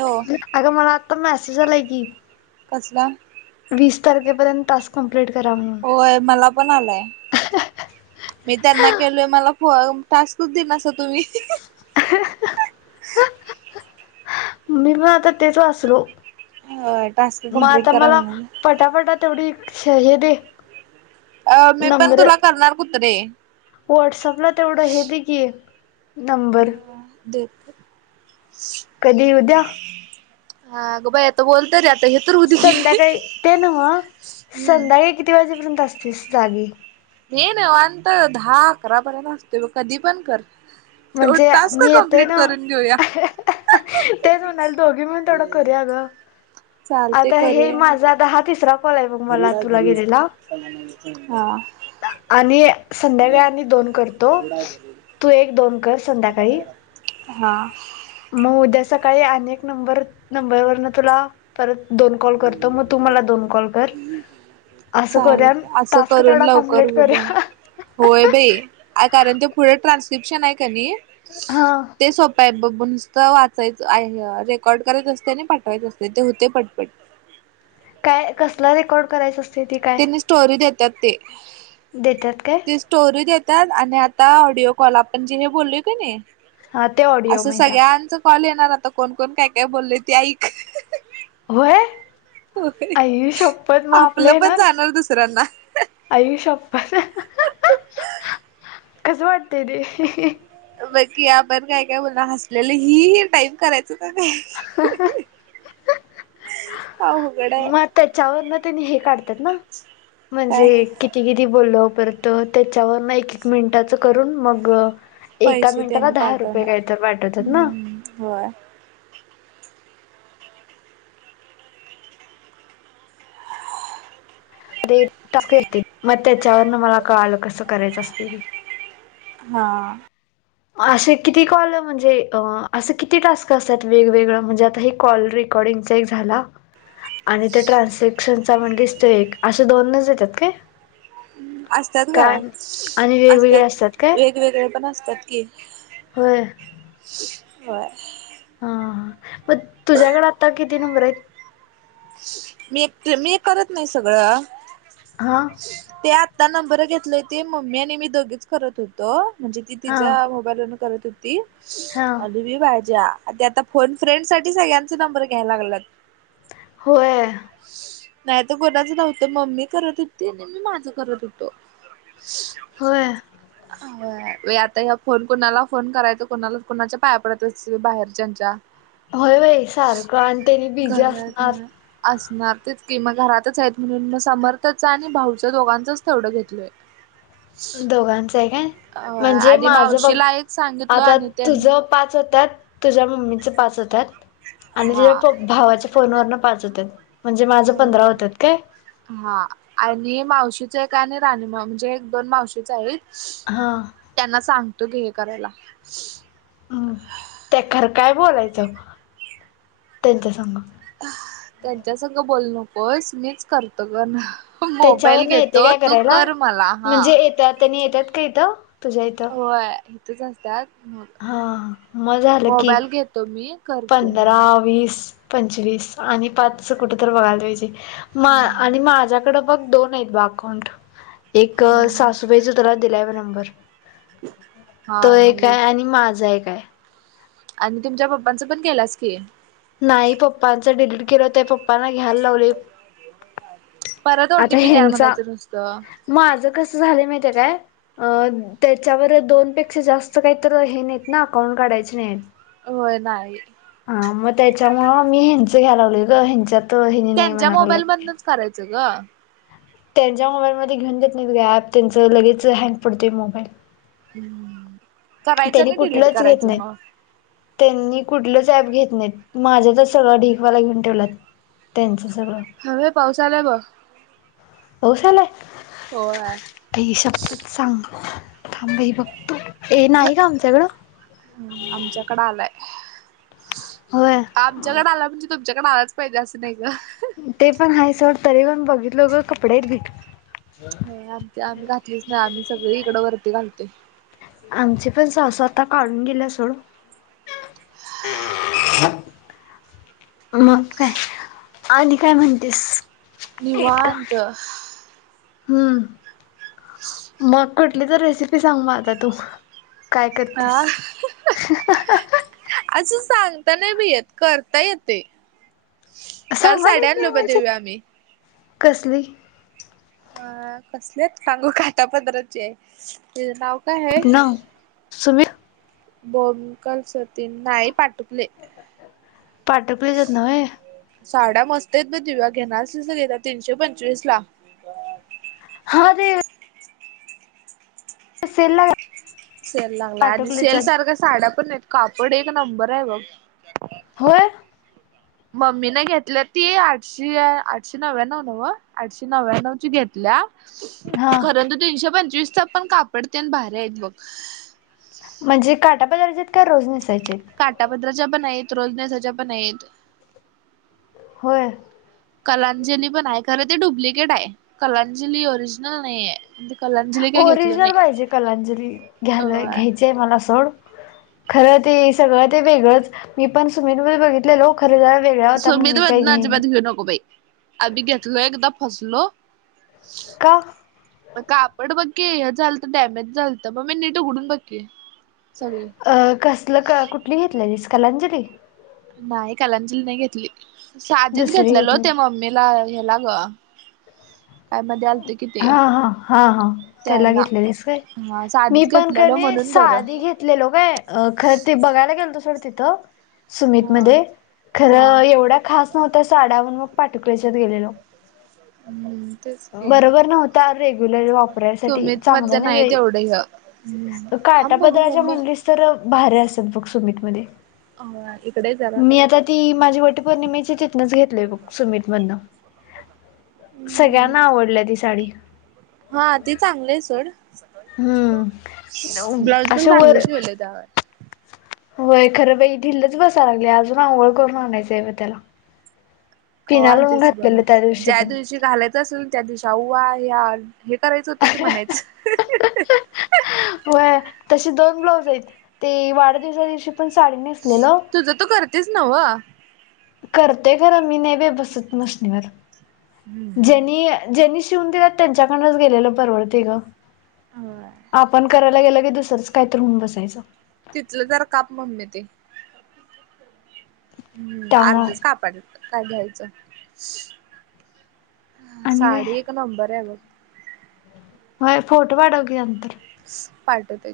हो अगं मला आता मेसेज आलाय की? कसला वीस तारखेपर्यंत टास्क कंप्लीट कराव म्हणून. होय मला पण आलाय. मी त्यांना केलोय मला फो अम टास्कच दिना सा तुम्ही. [unintelligible] मी पण आता तेच वाचलो होय टास्क म कंप्लीट आता करा मला म्हणाला पटापटा तेवढी एक हे दे मी पण नबरं तुला करणार कुत्रे व्हाट्सअपला तेवढं हे दे की नंबर देते कधी उद्या? हा गं बाई आता बोल तरी आता हे तर होऊदे की हम्म संध्याकाळी ते नव्हं संध्याकाळी किती वाजेपर्यंत असतेस जागी? हे निवांत दहा अकरा पर्यंत असतोय बघ कधी पण कर. ह म्हणजे तेवढं आ टास्क मी येते कंप्लीट ना करून घेऊया तेच म्हणाल दोघी मिळून तेवढं करू या गं. चालतंय आता हे माझा आता हा तिसरा कॉल आहे बघ मला गरुडा हाय तुला गुरुड गेलेला [unintelligible] हा. आणि संध्याकाळ आणि दोन करतो. तू एक दोन कर संध्याकाळी. हा म उद्या सकाळी आणि एक नंबर, नंबरवरनं तुला परत दोन कॉल करतो, म तू मला दोन कॉल कर. असं करूया चालतं असं टास्क करून तेवढा लवकर कम्प्लीट होऊ द्या करूया होय बाई. आय कारण ते पुढं ट्रान्स्क्रिप्शन आहे का नी हां. ते सोप्प्य बघ ब नुसतं वाचायचं आहे रेकॉर्ड करायचं असतंय आणि पाठवायचं असतंय ते होतंय पटपट. काय, कसलं रेकॉर्ड करायचं असतं ते काय? त्यांनी स्टोरी देत्यात ते. देत्यात काय? टोरी देतात आणि आता ऑडिओ कॉल आपण जे हे बोललोय की नाही हा ते ऑडिओ असं माहिता सगळ्यांचं कॉल येणार आता कोण-कोण, काय-काय बोललंय ऐईक होय होते आई शपथ मग आपलं पण येणार जाणार दुसऱ्यांना. आई शप्पथ, कसं वाटतेय रे? बघ की आपण काय-काय बोलून हसलेलं हि ही टाईप करायचं क नाही. अवघड आहे मग त्याच्यावरनं तेनी हे काढत्यात ना? म्हणजे काय. कि केलेली बोललो, परत त्याच्यावर ना एक एक मिनिटाचं करून मग एका पैसे मिनिटाला त्यांनी दहा रुपये काय पाठवणार तर वाटतत ना. हम्म होय. [unintelligible] टास्क येतेत म त्याच्यावरनं मला कळालं कसं करायचं असतेय ती. हां. अशे किती कॉलं म्हणजे असं किती टास्क असतात वेगवेगळं, म्हणजे आता हे कॉल रे कॉर्डिंगचा एक झाला आणि ते ट्रान्सेक्शनचा म्हणजेच ते एक असे दोनच येतात काय? असतात ग कान आणि वेगवेगळे असतात काय? वेगळे पण असतात की. होय. [unintelligible] हां. पण तुझ्याकडे आत्ता किती नंबर आहेत? मी ए मी हे करत नाही सगळं. हां? ते आत्ता नंबरं घेतळे होते. मम्मी आणि मी दोघीच करत होतो. म्हणजे ती हा तिच्या - वरून करत होती. हा आणि मी माज्या. ते आता - फोन फ्रेंड साठी सगळ्यांचं नंबर घ्यायला लागलात. होय. नाही तर कोणाचं नव्हतं. मम्मी करत होती नि मी माझं करत होतो. होय. आता या फोन, कोणाला फोन करायचा? कोणाला कोणाच्या पाया पडायच्या असं बाहेरच्यांच्या. होय बाई. सारखं आणि ते बी बिझी घरात असणार. हा असणार तेच. की मग घरातच आहेत. म्हणून म समर्थचं आणि भाऊचं दोघांचंच तेवढं घेतलंय. दोघांचय काय? अ म्हणजे आणि माझं बघ. मावशीला एक सांगितलो आता आणि त्यां तुझं पाच होत्यात- तुझ्या मम्मीचं पाच होत्यात हा आणि भावाच्या फोनवरनं पाच होत्यात. म्हणजे माझं अ पंधरा होतात काय? हा आणि मावशीचं एक आणि राणीमॉमचं एक एक दोन मावशीचं एक. हां. त्यांना सांगतो की हे करायला. हम्म. त्यात खरं काय बोलायचं त्यांच्या संग? त्यांच्या संग बोलू नकोस. मीच करतो गण- त्याच्यावरन येते काय करायला? मला हा म्हणजे येत्यात त्यांनी येत्यात का इथं तुझ्या इथं? व्हय इथंच असत्यात. हा मग झालं की मोबाईल घेतो मी कर- तू पंधरा, हा वीस, पंचवीस आणि पाचंच कुठं तरी बघायला पाहिजे. म आणि माझ्याकडं बघ दोन आहेत अकाऊंट. एक सासूबाईचा तुला दिलाय ब नंबर. तो एक हे आणि माझा एक हे. आणि तुमच्या पप्पांचा पण केलास की. नाही पप्पांचं डिलीट केलं ते. पप्पांना घ्यायला लावले. परत ओ आता टी पी द्या ह्यांचा म्हणायचं नुसतं. माझं कसं झालं माहितीय काय? अ त्याच्यावर दोन पेक्षा जास्त काहीतर हे नाहीत ना? अकाउंट काढायचे नाही. होय नाही. हा मग त्याच्यामुळं मी ह्यांच घ्यायला लावल ग ह्यांच्यात. हेनी नाही त्यांच्या म्हणायला मोबाईल लागलेत मधनंच करायचं ग. त्यांच्या मोबाईलमध्ये घेऊन देत नाहीत ग ऍप. त्यांचं लगेच हँग पडतय मोबाईल. हं. करायचं त्यांनी नी डिलीट कुठलंच घेत करायचं नाहीत. म. त्यांनी कुठलंच ऍप घेत नाहीत. माझं तर सगळं ढीगवाला घेऊन ठेवल्यात. त्यांचं सगळं. हवे पाऊस आलाय बघ. पाऊस यायलाय? होय आई शबत सांग थांब बाई बघतो, ए नाही गं आमच्याकडं आमच्याकडे आलाय, होय. आमच्याकडे आलाय म्हणजी तुमच्याकडं आलाच पाहिजे असं नाही ना. ते पण हायस तरी पण बघितलं ग कपडे भि नाही आम आम्ही घातलीच नाही आम्ही सगळी इकडं वरती घालते. आमचे पण सासू आता काढून गेली सोडू अ ह, काय आणि काय म्हणतीस? निवांत हम्म, मग कुठली तरी रेसिपी सांग मग आता तू? काय करतेस? हा हा हा हा.... असं सांगता नाही बाई येत, करता येतंय. काल सांगायला येत साड्या नाही आणल्या बघ म्हणजे दिव्या आम्ही. कसली? अअअं, कसल्यात सांगू काय काठा पदराच्या, त्याच नाव काय हाय? ना सुमित बोमकल [unintelligible] सतीं नाही पाठुकले पाठव [unintelligible] प्लिज येत ना व्हय साड्या मस्त हेत ग दिव्या घेणार असशील तर घेजा, तीनशे पंचवीस ला. हा ते सेल ला सेल लागला आणि सेल पाटकलेच्यात सारख्या साड्या पण आहेत, कापड एक नंबर आहे बघ. होय, मम्मीनं घेतल्या ती आठशे, आठशे नव्याण्व नवं आठशे नव्या्णवची घेतल्या. हा खरं तर तीनशे पंचवीसच पण कापडनं ते भारी आहेत बघ. म्हणजे काटा पदराच्या आहेत का रोज नेसायचे? काठापदराच्या पण आहेत, रोजनेसाच्या पण आहेत. होय. कलांजली पण आहे, खरं ते डुप्लिकेट आहे, कलांजली ओरिजिनल नाही आहे. म्हणजे कलांजली काय घेतलं नाही ओरिजनल पाहिजे कलांजली, घ्याला अ -घ्याय ते मला सोड, खर ते सगळं ते वेगळंच मी पण सुमित बरोबर बघितलेलो खर जरा वेगळा होता मग मी काही घेईना नको बाई. आदी घेतलो एकदा फसलो. का कापड बघकी, हे झालत डॅमेज झालत, ब मी नीट उघडून बघ की सगळी. अ कसलं क कुठली घेतलेलीस कलांजली? नाही कालांजली नाही घेतली, साधीच दुसरी घेतलेलो घेतली ते मम्मीला ह्याला ग काय मध्ये आलत कि ते हा हा हा हा, त्याला घेतलेलीस काय. हा मी साधीच पण क घेतलेलो नाय म्हणून बरं साधी घेत लेलो काय, खरं ते बघायला गेलतो सोडं तिथं. सुमित हा मध्ये, हा खरं एवढ्या खास नव्हत्या साड्या, मग पाटुकल्याच्यात गेलेलो. हम्म तेच की, बरोबर नव्हत्या रेग्युलर वापरायसाठी सुमित चांगल्या मधलं नाही बाई एवढं ह हम्म, थांब बघु म म्हनलीस तर, भारी असतात बघ सुमित मध्ये. ह इकडे जरा मी आता ती माझी वटपौर्णिमेची तिथनच घेतलीय बाग सुमित मधन हम्म सगळ्यां आवडली ती साडी. हा ती चांगले आहे सोड हम्म ब्लाऊज पण अशे चांगलं वर शिवले त्यावर. होय खरं बाई ढिलाच बसाय लागलय अजून आवळ करुण आणायचं आहे होय त्याला. कवा पिना लाऊन आणतेस बघ घातलेलं त्या आता दिवशी ज्या पण. घालायचं असेल त्या दिशा अवा या हे करायचं होतं की म्हणायचं. व्होय तशी दोन ब्लाउज आहेत ते वाढदिवसा दिवशी पण साडी नेस तुझं तु करतीच नव्ह? करतेय खर मी नेवे बसत मशनीवर. हम्म. [inaudible] ज्यांनी, ज्यांनी शिवून दिलात त्यांच्याकडनच गेलेलं परवडते ग. होय आपण करायला गेलं की दुसरच काय तर हून बसायचं. तिथलं जरा काप मम्मी ते. त्यामुळं अर्धीच कापायच, काय घ्यायच? आणि काय साडी एक नंबर आहे बघ. होय, फोटो पाठव की नंतर. पाठवते.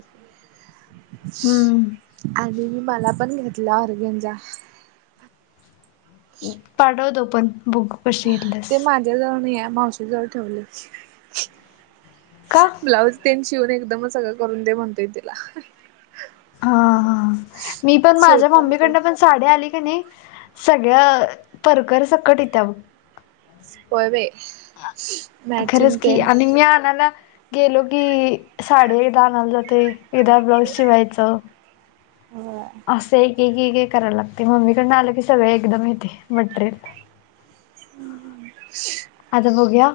हम्म आणि मी मला पण घेतला ऑरगेनजा. पाठवतो पण बुक कशी घेतलीस? ते माझ्या जवळ नाहीये माऊशी जावळ ठेवले [inaudible] का? ब्लाऊज ते शिवन एकदमच सगळं करून दे म्हणतोय तिला. हा हा मी पण माझ्या शिवत्या की मम्मीकडन पण साड्या आली की नाही सगळं परकर सकट येत्या बघ. होय बाये. खरंच की आणि म्या आणायला गेलो की साडी एकदा आणायला जाते, एकदा ब्लाऊज शिवायचं. होय. असं एक, एक करायला लागते मम्मी कडनं आलं की सगळे एकदम येते मटेरियल. आता बगुया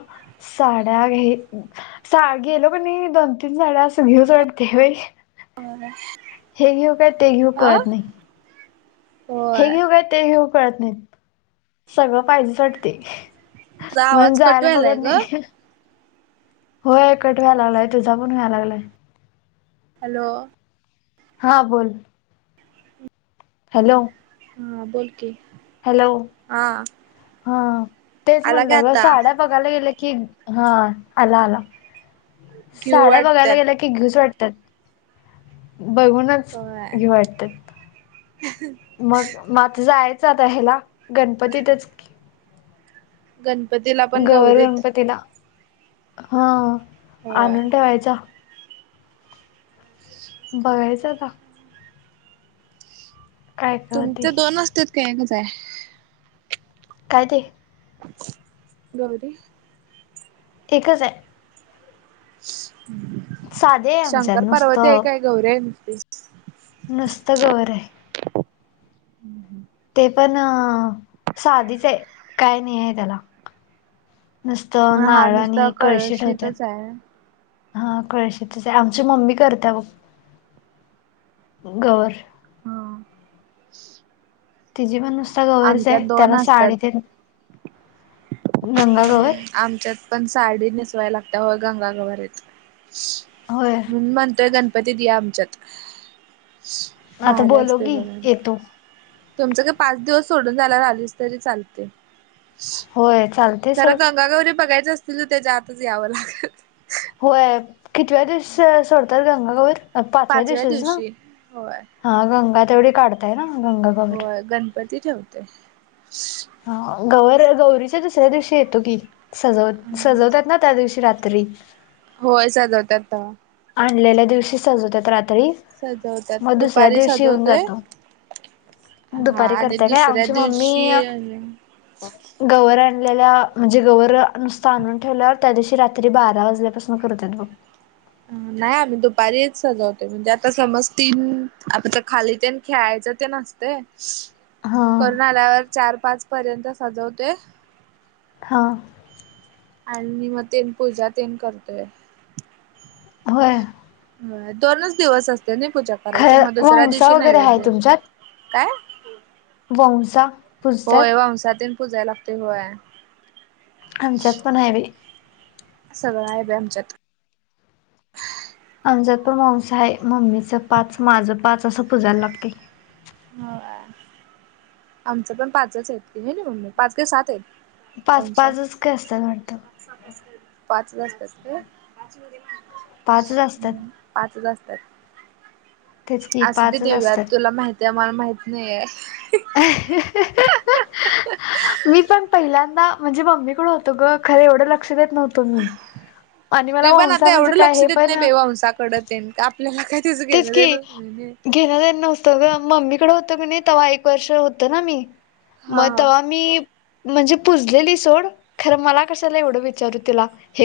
साड्या घे हे साग गेलो की नाही दोन, तीन साड्या असं घेऊ वाडते बाई. हे घेऊ काय ते घेऊ अ कळत नाही. हे होय घेऊ काय ते घेऊ कळत नाहीत सगळं पाहिजेच वाटते. तुझा म्हणून आवाज कट जायला व्हायलाय बघत ग नाही. होय कट व्हाय लागलाय तुझा पण व्हायला लागलाय. हॅलो. हा बोल. हॅलो. हा बोल की. हॅलो हा हा तेच आला काय म्हणलं ग आता साड्या हा बघातला गेल की हा आला, आला घेऊ साड्या बघायला वाटत्यात गेल घेऊच वाटतात बघुन होय. मग म आता जायचं आता ह्याला गणपतीतच गणपतीला. पण गौर, गौरीत गणपतीला हा होय आणून ठेवायचा. बघायचं आता. काय काय होतंय. तुमचं दोन असतेत काय एकच आहे. काय ते? गौरी एकच आहे. साधे आहे आमच्यात शंकर पार्वती आहे नुसतं काय गौरी आहे नुसती. नुसतं गौर आहे. ते पण अ, साधीच आहे काय नाही आहे त्याला. नुसतं मग हा नारळ नुसता आणि कळशी ठेवतात. कळशीतच आहे हा कळशीतच हाय आमची मम्मी करत्या बघं, गवर. हा. तिजी पण नुसता गवरच आमच्यात हाय, दोन त्याला असतात. साडी तेन गंगा गवर. आमच्यात पण साडी नेसवायला लागत्या हो, गंगागवर‌ आहेत. होय. मी म्हणतोय गणपतीत य आमच्यात आता भारी बोलव असतेय की बघायला. येतो तुमचं काय पाच दिवस सोडून झाल्यावर आलीस तरी चालते. होय चालतय तर सोड गंगागौरी बघायच असतील त्याच्या आतच यावं लागल. होय कितव्या दिवस, सोडतात गंगागवर, पाचव्या दिवशीच ना. दिवशी होय. हा गंगा तेवढी काढताय ना गंगा गवर होय गणपती ठेवते. हा गवर गौरीच्या दुसऱ्या दिवशी येतो की. सजवत-सजवतात ना त्या दिवशी रात्री. होय साजवतात ना. आणलेल्या दिवशी सजवतात रात्री, सजवतात मग दुसऱ्या दुपारी दिवशी येऊन सजवतोय. जातो. हा दुपारी आणि करत्या काय दुसऱ्या आमची मम्मी दिवशी गवर आणलेल्या म्हणजे गवर नुसता आणून ठेवल्यावर त्या दिवशी रात्री बारा वाजल्यापासून करतात. नाही आम्ही दुपारीच सजवते म्हणजे आता समज तीन आता ते खाली तेन खेळायचं तेन असते, हा करून आल्यावर चार पाच पर्यंत सजवतोय. हां. आणि मग तेन पूजा तेन करतोय. होय. दोनच दिवस असते नई पूजा करायचं खर मग दुसऱ्या वंसा दिवशी वगैरे आहे नैवेद्य. तुमच्यात काय? वंसा. पूजतात होय वंसा तीन पूजायला लागतंय होय. आमच्यात पण हाय बाई. सगळं आहे बाई आमच्यात. आमच्यात पण वंसा आहे मम्मीचं पाच, माझं पाच असं पूजायला लागतंय. होय आमच पण पाचच आहेत होय कनी मम्मी पाच काय सात आहेत. पाच वंसा पाचच काय असतात वाटतं. पाचच असत्यात काय. पाचच असत्यात. पाचच असत्यात. तेच असूदे की पाचच दिव्या असतात तुला माहित आहे आम्हाला माहित नाहीये. मी पण पण पहिल्यांदा म्हणजे मम्मीकडं होतो गं, खरं एवढं लक्ष देत नव्हतो मी आणि मला मी पण वंसा आता म्हणजे एवढं काय लक्ष हे देत पण नाही बे वंसाकडतन का आपल्याला काही तेच घेण देनच नाही नि घेणारच नव्हतो गं, मम्मीकडे होतं कणी तवा एक वर्ष होतं ना मी हा. म हा. तवा मी म्हणजे पुजलेली सोड, खरं मला कशाला एवढं विचारू तिला हे